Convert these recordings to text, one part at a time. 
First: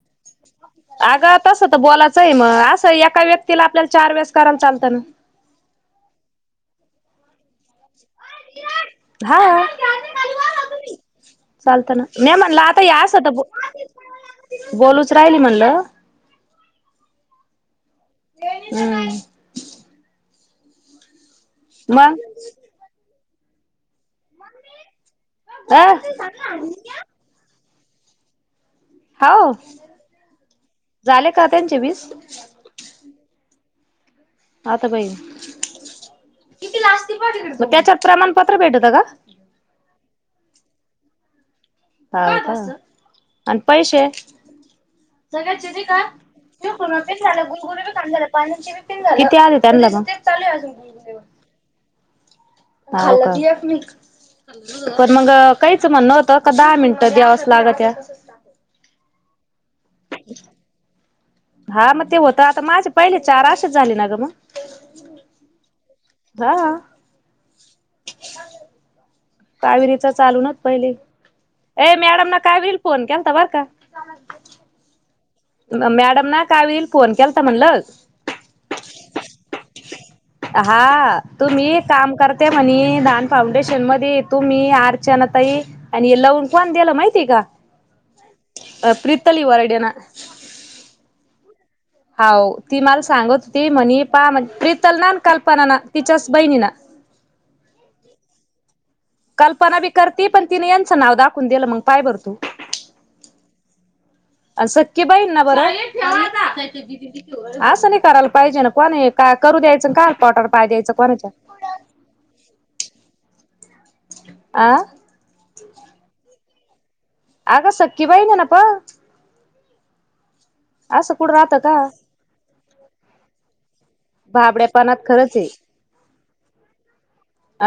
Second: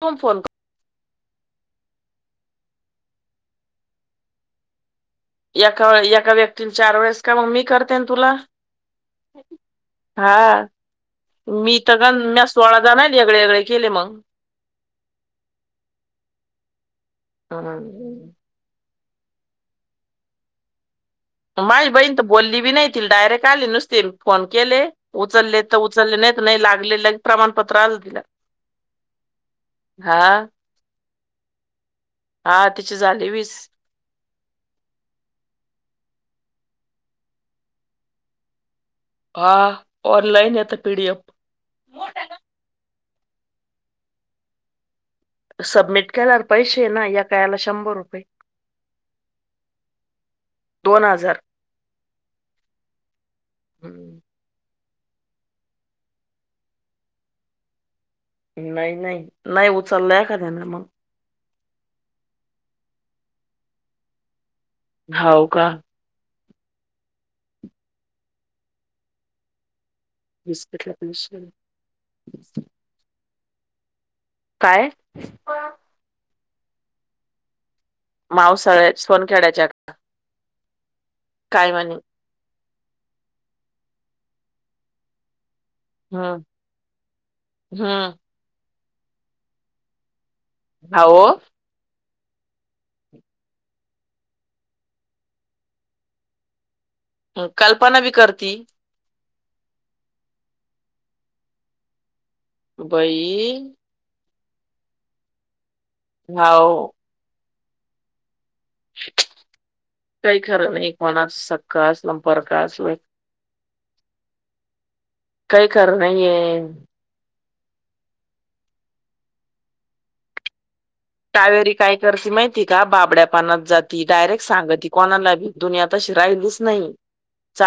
[unintelligible] Phone कर. अगं तसं तर बोलायचं आहे, मग असं एका व्यक्तीला आपल्याला चार वेळेस करायाला चालतना. एका एका व्यक्तीने चार वेळेस करा मी करतेन तुला. हा हां, मी चालत तर ना गण मी म्हणलं आता या [unintelligible] असं वेगळे वे तर गळे केले मग. बोलूच राहिलं म्हणलं. [unintelligible] हम्म. माझ मग बहीण तर बोलली बी नाही. तिला डायरेक्ट आले नुसते फोन केले. उचलले तर अ उचलले नाहीत नाही लागलेलं प्रमाणपत्र [unintelligible] हाव, हा झाले का त्यांचे वीस? हा तिची झाली वीस. आता बई, किती [unintelligible] त्याच्यात प्रमाणपत्र भेटत [unintelligible] आ ऑनलाईन आता पीडीएफ हाव का आणि पैसे? सबमिट केल्यावर पैसे ना कोणाचे एका झाले याला शंभर रुपये [unintelligible] पाण्याचं पिणं झाली तरी नुसतंच चाललंयअजून दोन गुणगुंतं. हजार [unintelligible] हम्म. पण मग काहीच म्हणणं होतं का दहा मिनटं द्यावेच लागते. नाही, नाही, नाही उचलला एखाद्यानं. हां, मग ते होतं आता माझे पहिले चार असेच झाले ना गं. हो का. आहं कावेरीच चालू नत पहिले, बिस्किटला पैसे अ मॅडमना कावीरी फोन केलता बर का. काय. मॅडम ना काय होईल फोन केल तर म्हणल. [inaudible] हा तू मी काय म्हणे काम करता ते म्हणी दान फाउंडेशन मध्ये तुम्ही मी अर्चनाताई आणि हम्म लावून कोण द्याला माहितीय का हम्म प्रितली वरडना. अहो. हो ती मला सांगत होती म्हणे पा म्हणज प्रितल ना कल्पना ना तिच्याच बहिणी न. कल्पना बी करती. कल्पना बी करती पण तिने यांचं नाव दाखवून दिलं मग पाय भरतू. बई. सख्खी बहीण ना बरं हाव असं नाही करायला पाहिजे ना. कोण काय करू द्यायचं का पोटावर पाय द्यायचं कोणाच्या. कास नंपर का अस. हा का काही खरं नाहीय. आग सखी बहिण आहे ना पण. असं कुठं राहतं कावेरी का काय करते माहिती का बाबड्या पानात जात. ती डायरेक्ट सांगत ती भाबड्यापणात कोणाला खरंच भी दुनिया तशी राहिलीच नाही.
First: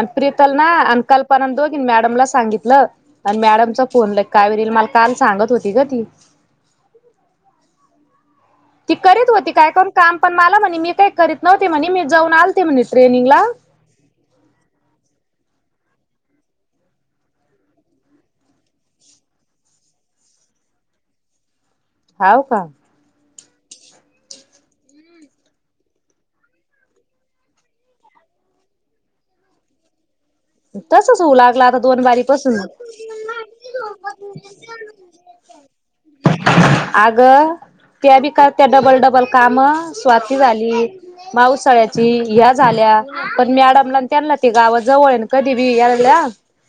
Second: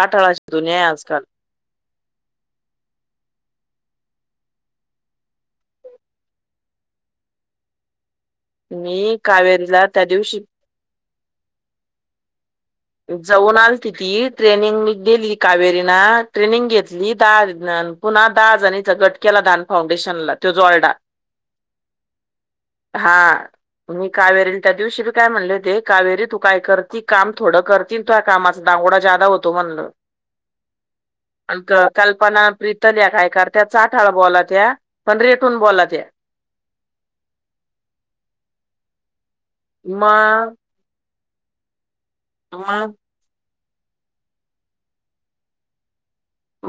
अन प्रीतल ना दुनिया आहे अन आजकाल कल्पना दोघी. मॅडमला सांगितलं आणि मॅडमचा फोनला कावेरी मला काल सांगत होती ग ती. ती मी करीत होती काय कावेरीला करून त्या काम पण दिवशी मला म्हणे मी काही करीत नव्हते म्हणे मी जाऊन आलते म्हणेत. जाऊनच ति ती ट्रेनिंग गेली कावेरीना ट्रेनिंग घेतली दहा दि पुन्हा दहा जणीचा गट केला दान फाउंडेशनला ज्यो जोडला. हव का. हा मी कावेरी त्या दिवशी बी काय म्हणले ते कावेरी तू काय करती काम थोडं करतील कामाचा दांगोडा ज्यादा होतो म्हणंल. तर. अ कल्पना प्रितल या काय करत्या चाटा आठाळा बोलात्या पण रेटून बोलात्या. अग त्या बी का त्या डबल डबल काम स्वाती मग झाली, पावसाळ्याची ह्या मग झाल्या पण मॅडमला त्यांना ते गावा जवळ कधी बी यायला.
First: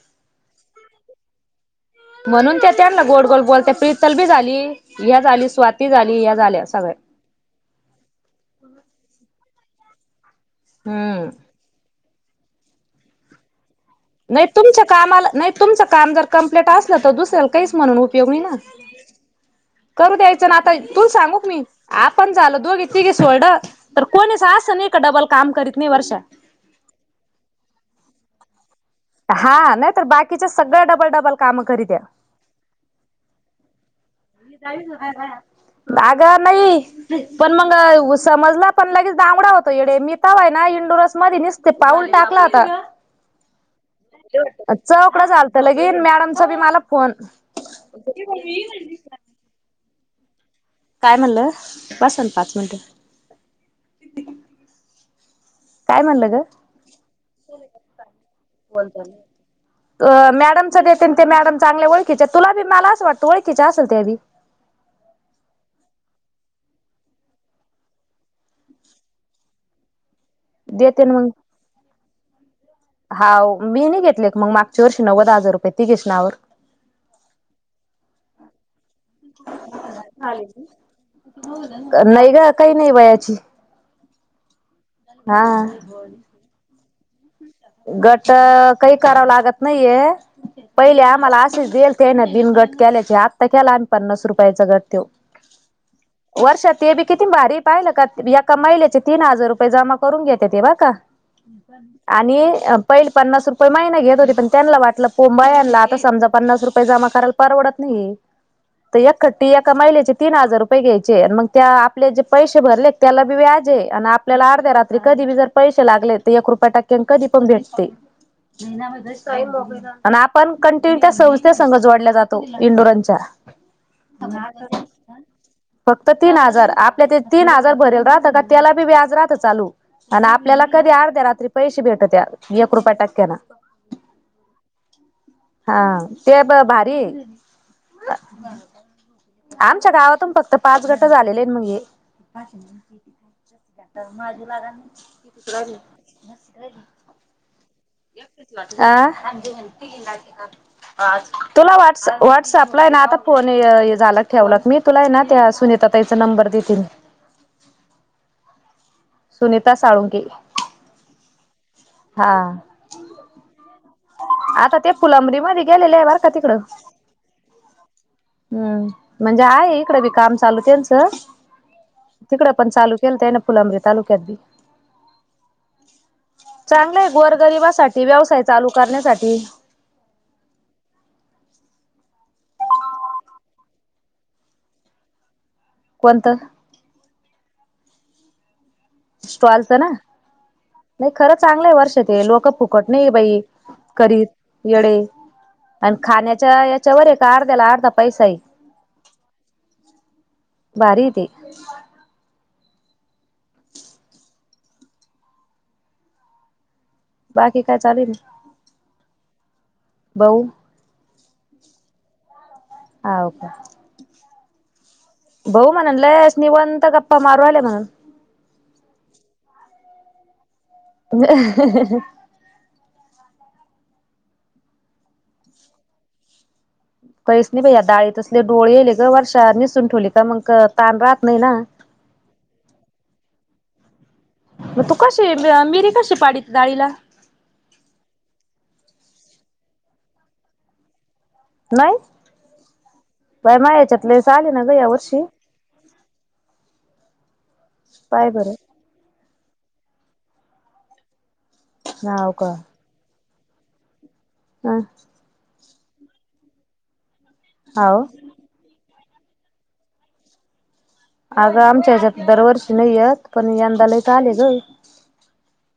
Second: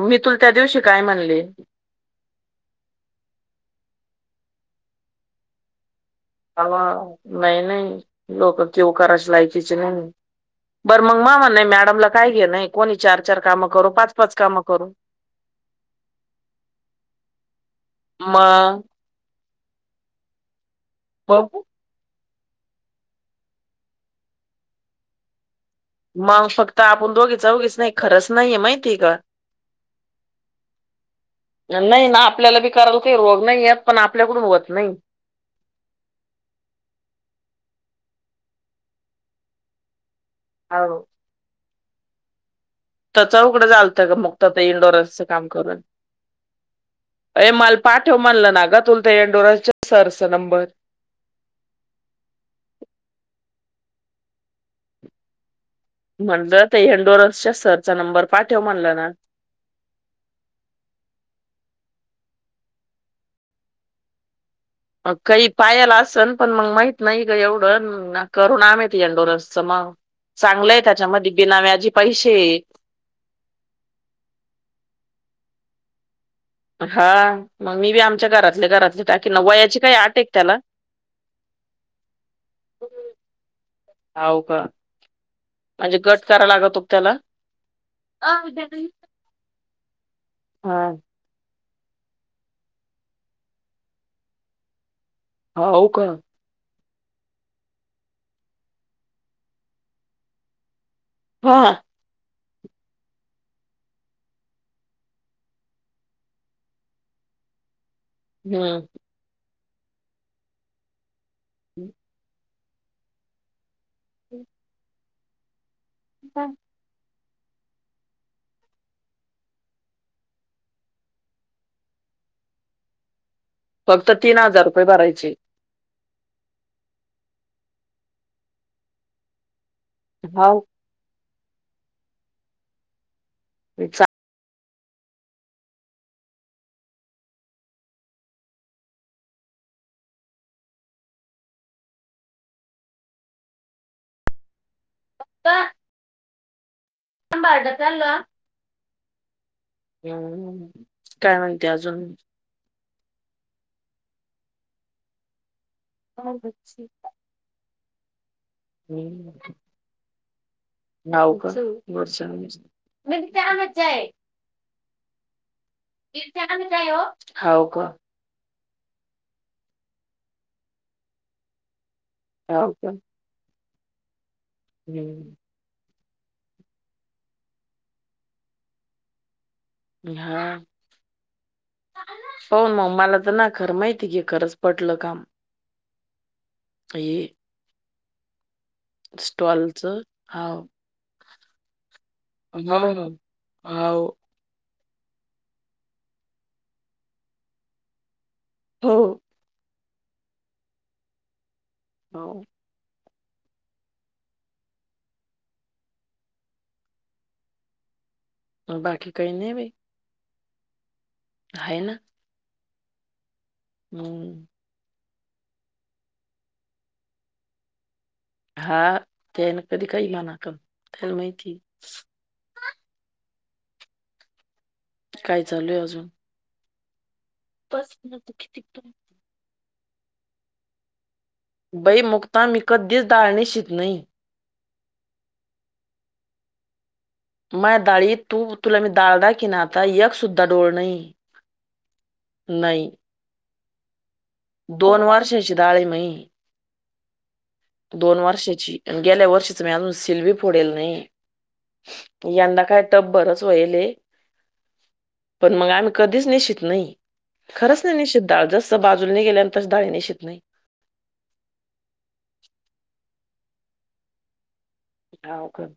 मी तुला त्या दिवशी काय म्हणले. म्हणून त्या त्यांना गोड गोल बोलत्यात प्रितलबी झाली ह झाली स्वाती झाली. झाल्या अव्वा सगळ्या नाही नाही लोकं किव करायची लायकीची नाही. बरं मंग हम्म मामा नाही मॅडमला काय घेन नाही कोणी चार चार काम करू पाच पाच नाही कामं तुमच्या करू कामाला नाही तुमचं काम जर कम्प्लीट असलं तर दुसऱ्याला काहीच म्हणून उपयोगी नाही ना. मग करू द्यायचं ना आता तु सांगूक मी बघू आपण झालो दोघी तिघे सोड तर कोणीच असं नाही का डबल काम करीत नाही वर्षा तर आपण दोघी चौघीच नाही खरंच नाहीये माहिती का हा नाही तर बाकीच्या सगळ्या डबल डबल काम करीत्या नाही ना आपल्याला बी करायला काही रोग नाही येत. पण आपल्याकडून होत नाही. अगं नाही पण मंग समजला पण लगेच दांमडा होतो येडे मी. तवाय ना हो इंडोरस मध्ये निसतं पाऊल टाकलाता तर चौकडं झालत. तर मग तर ते इंडोरस चौकडं काम झालत करून लगे मॅडमचा बी मला फोन अ म पाठेव म्हणलं ना ग तु ते इंडोरसच्या सरच नंबर. काय म्हणलं बस ना पाच मिनटं. काय म्हणलं ग म्हटलं ते इंडोरसच्या सरचा नंबर पाठव म्हणला ना. अ मॅडमचा देते ते मॅडम चांगले ओळखीचे, तुला बी मला असं वाटतं ओळखीच्या असेल ते बी. काही पायाला असन पण मंग माहित नाही ग एवढं ना करूना इंडोरसच मग चांगलंय देते ना मग त्याच्यामध्ये बिना व्याजी पैसे हाव मी नाही घेतले मग मागच्या वर्षी नव्वद हजार रुपये तीघींच्या नावावर. हा मग मी बी आमच्या घरातल्या घरातले टाकी न वयाची काही आट आहे का त्याला नाही ग काही नाही वयाची होव का हा म्हणजे गट करा लागतो त्याला. गट काही कराव लागत नाहीये हा पहिले आम्हाला असेच देईल. ते ना दिनगट केल्याचे आत्ता केला आणि पन्नास रुपये गट त्यो. हा हो का वर्षात ते बी किती भारी पाहिलं का एका महिलेचे तीन हजार रुपये जमा करून घेते ते बा का ह हा [unintelligible] आणि पहिली पन्नास रुपये महिना घेत होती पण त्यांना वाटलं पोंबायाला आता समजा पन्नास रुपये जमा करा परवडत नाही. हम् एक खट्टी एका महिलेचे तीन हजार रुपये घ्यायचे आणि मग त्या आपले जे पैसे भरले त्याला बी व्याज जे आणि आपल्याला अर्ध्या रात्री कधी बी जर पैसे लागले तर एक रुपये टक्क्यां कधी पण भेटते. [unintelligible] आणि आपण कंटिन्यू त्या संस्थेसंग जोडल्या जातो इंडोरनच्या. फक्त तीन रुपये भरायचे. फक्त तीन हजार आपल्या ते तीन हजार भरेल राहतं का त्याला बी व्याज राहतं चालू. आणि हाव आपल्याला कधी अर्ध्या रात्री पैसे भेटतात त्या एक रुपया टक्क्यान. विच्छा [unintelligible] हा ते ब भारी ये. आमच्या गावातून फक्त पाच गट झालेले आहेत म्हणले. तरझी लागा क तु. [unintelligible] सबाडातल [unintelligible] काय म्हणते तुला [unintelligible] अजून सपला आहे ना आता फोन झाला ठेवला मी तुला आहे ना त्या सुनीताताई चा नंबर देेते मी. सुनीता साळुंखे. नार्ष म आहे [unintelligible] आता ते फुलंब्री मध्ये गेलेले आहे बर का तिकडं. हाव का म्हणजे आहेय इकडं बी काम चालू त्यांच. तिकडडे पण हो का? चालू केलतय ना फुलांब्री तालुक्यात बी. [inaudible] चांगलं आहे गोरगरीबासाठी, व्यवसाय चालू करण्यासाठी हा. हो मग, मला तर ना खरं माहिती की खरंच पटलं काम कोणतं? हे स्टॉलच ना, स्टॉलचं. हां. नाही खरं चांगलं आहे वर्षा ते लोक फक्त हो, फुकट नाही हो. बाई हो, करी येडे आणि खाण्याच्या याच्यावर आहे का अर्ध्याला अर्धा पैसा आहे. हो. भारी आहे ते हं. हो. बाकी काय चालेल बाकी काही नाही बाई. भाऊ हाय ना. हाव का? हम्म. भाऊ म्हणालायस निवांत गप्पा मारू राहिले बाहेर हा ते ना कधी काही घ नाका त्याला माहिती काय चालूय अजून? कहीच नाही बाई आता बस ना डाळीत तू असले किती पण येले ग वर्षा निसून ठेवली मग ताण राहत नाही ना. बाई मुक्ता मी कधीच डाळ निशित नाही. मग तू कशी मिरी कशी पाडीत डाळीला? माय दाळीत तू, तुला मी दाळ दाखविण आता एक सुद्धा डोळ नाही. नाही... बाय मा याच्यातले लयच आले ना. ग या दोन वर्षी वर्षाची डाळ आहे मई, दोन पाय बरं वर्षाची. गेल्या वर्षीच मी अजून सिल बी फोडेल नाही, हाव का यंदा काय टबभरच वयले हा. पण मग आम्ही कधीच निशित नाही, खरंच नाही हाव निशित डाळ जस बाजू डाळ निशित नाही. अगं आमच्या ह्याच्यात दरवर्षी नाही येत पण यंदा लय तर आले ग. हाव का?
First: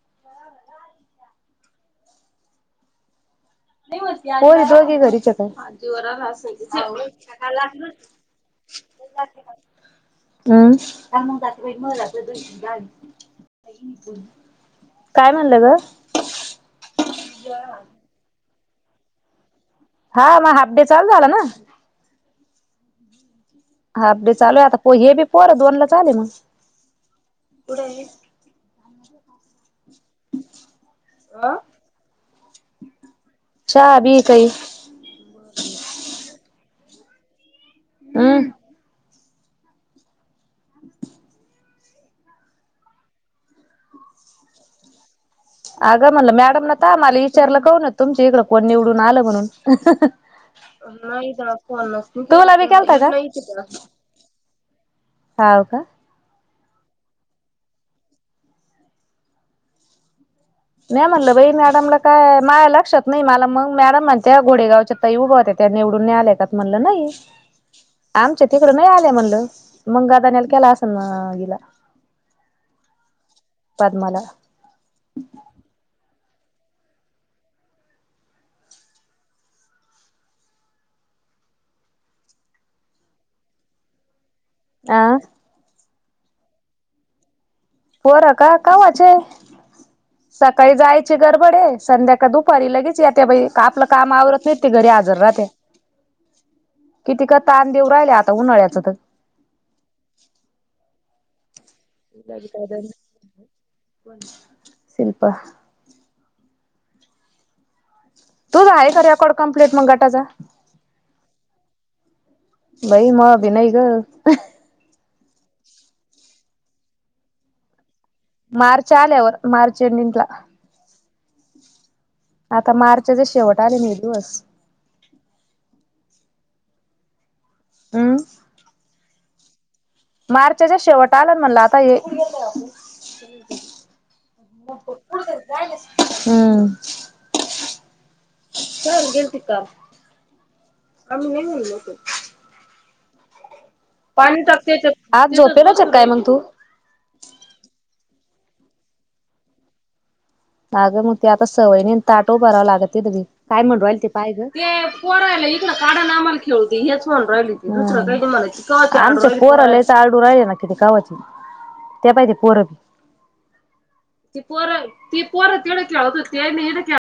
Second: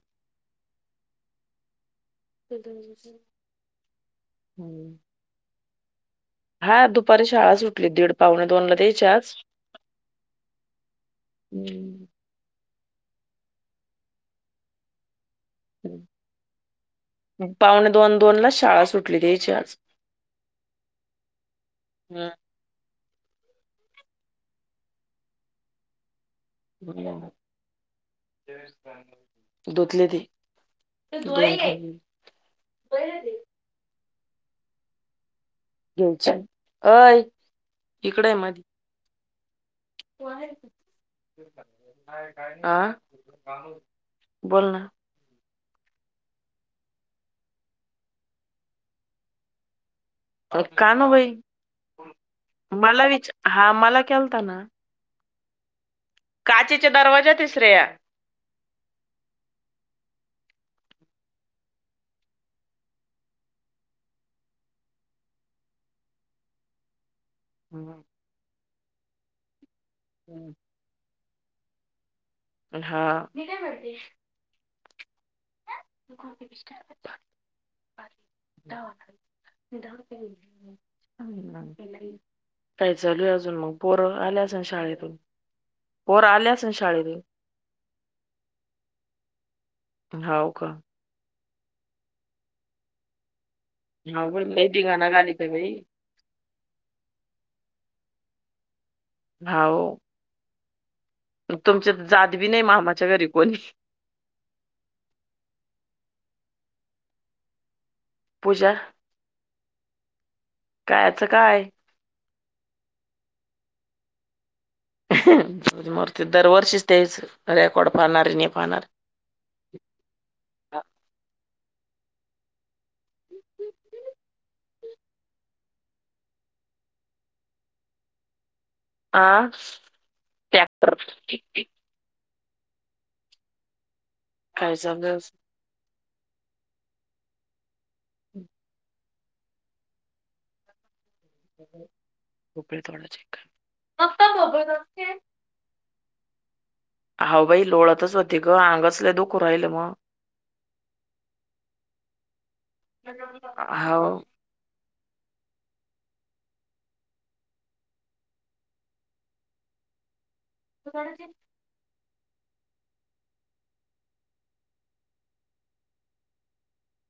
[inaudible] हम्म. जाऊदे घरीच आता हा दुपारी शाळा सुटली दीड पाहुणे दोनला त्यांची आज हम्म.. सां मं जाते हम्म. म्हलाच द [inaudible] काय म्हणलं ग? पाऊणे दोन दोन ला शाळा सुटली त्यांची आज हा मग हाफ डे चालू झाला ना, हम हाफ डे चालू आहे आता, प हे बी पोर दोन लाच आले मग धुतली ती [unintelligible] चहा बी काही? घ्यायच्या, अय इकड ये हम्म म [unintelligible] आ? बोल ना. अगं म्हणलं मॅडम न त आम्हाले विचारलं कोण ओ तुमची इकडं कोण निवडून आलं म्हणून? का ना बाई [unintelligible] तुला बी केलता मला का? विच हा मला केलता ना हाव का? काचेच्या दरवाजाते श्रेया. नाही म्हणलं बाई मॅडमला काय माय लक्षात नाही, मला मग मॅडम म्हणते घोडेगावच्या ताई उभं होत्या त्या निवडून नई आलेय का? म्हणलं नाही. हम्म. आमच्या तिकडं नाही आल्या म्हणलं, मग गदानला केला असल ना हिला? हा. मी काय म्हणते पद्माला. [unintelligible] [unintelligible] काय चालू आहे अजून मग? पोरं आल्या अ शाळेतून पोरं आले असलं शाळेतून? पोरं का कवाचे हाव का? सकाळी जाय गडबड आहे संध्या का दुपारी लगेच येत्या बाई आपला काम आवरत अवघड नाही लय ते घरी धिंगाणा हजर घालीत राहते. आहे बाई. कितीकं ताण देऊ राहिलं आता उन्हाळ्याचं तर. हाव. तुमच्यात जात बी नाही मामाच्या घरी कोणी. शिल्पा. तुझ पूजा आहे का रेकॉर्ड कंप्लेट मग गटाचं? कायचं काय? बई मा बी नाही ग. जाऊदे मूरु दे दरवर्षीच तेच रेकॉर्ड पाना मार्च आल्यावर मार्च एंडींगला. आता मार्चच्या शेवट आले नाही दिवस. अम्म? आ? मार्चाच्या ट्रॅक्टर शेवट आला म्हणला आता हे. काय [unintelligible] हम्म. [unintelligible] [unintelligible] [unintelligible] आज झोपेल सकाळी मग तू? हा बाई लोळतचं होते ग अंगच लय दुखु राहिलं मग. अगं मग ते आता सवय नई ताट उभाराव लागत ते दी काय म्हणू राहील ते हाव. पाय ग. ते पोराले इकडं काढा अन् आम्हाला खेळू दे हेच म्हणून राहिली, ते दुसरं काय तुम्हाला? आमच्याकडे पोरं लईचं आरडू राहिले ना. [unintelligible] गावाची त्या पाहिजे पोरं. ती पोरं ती पोरं तिकड खेळत होती [unintelligible]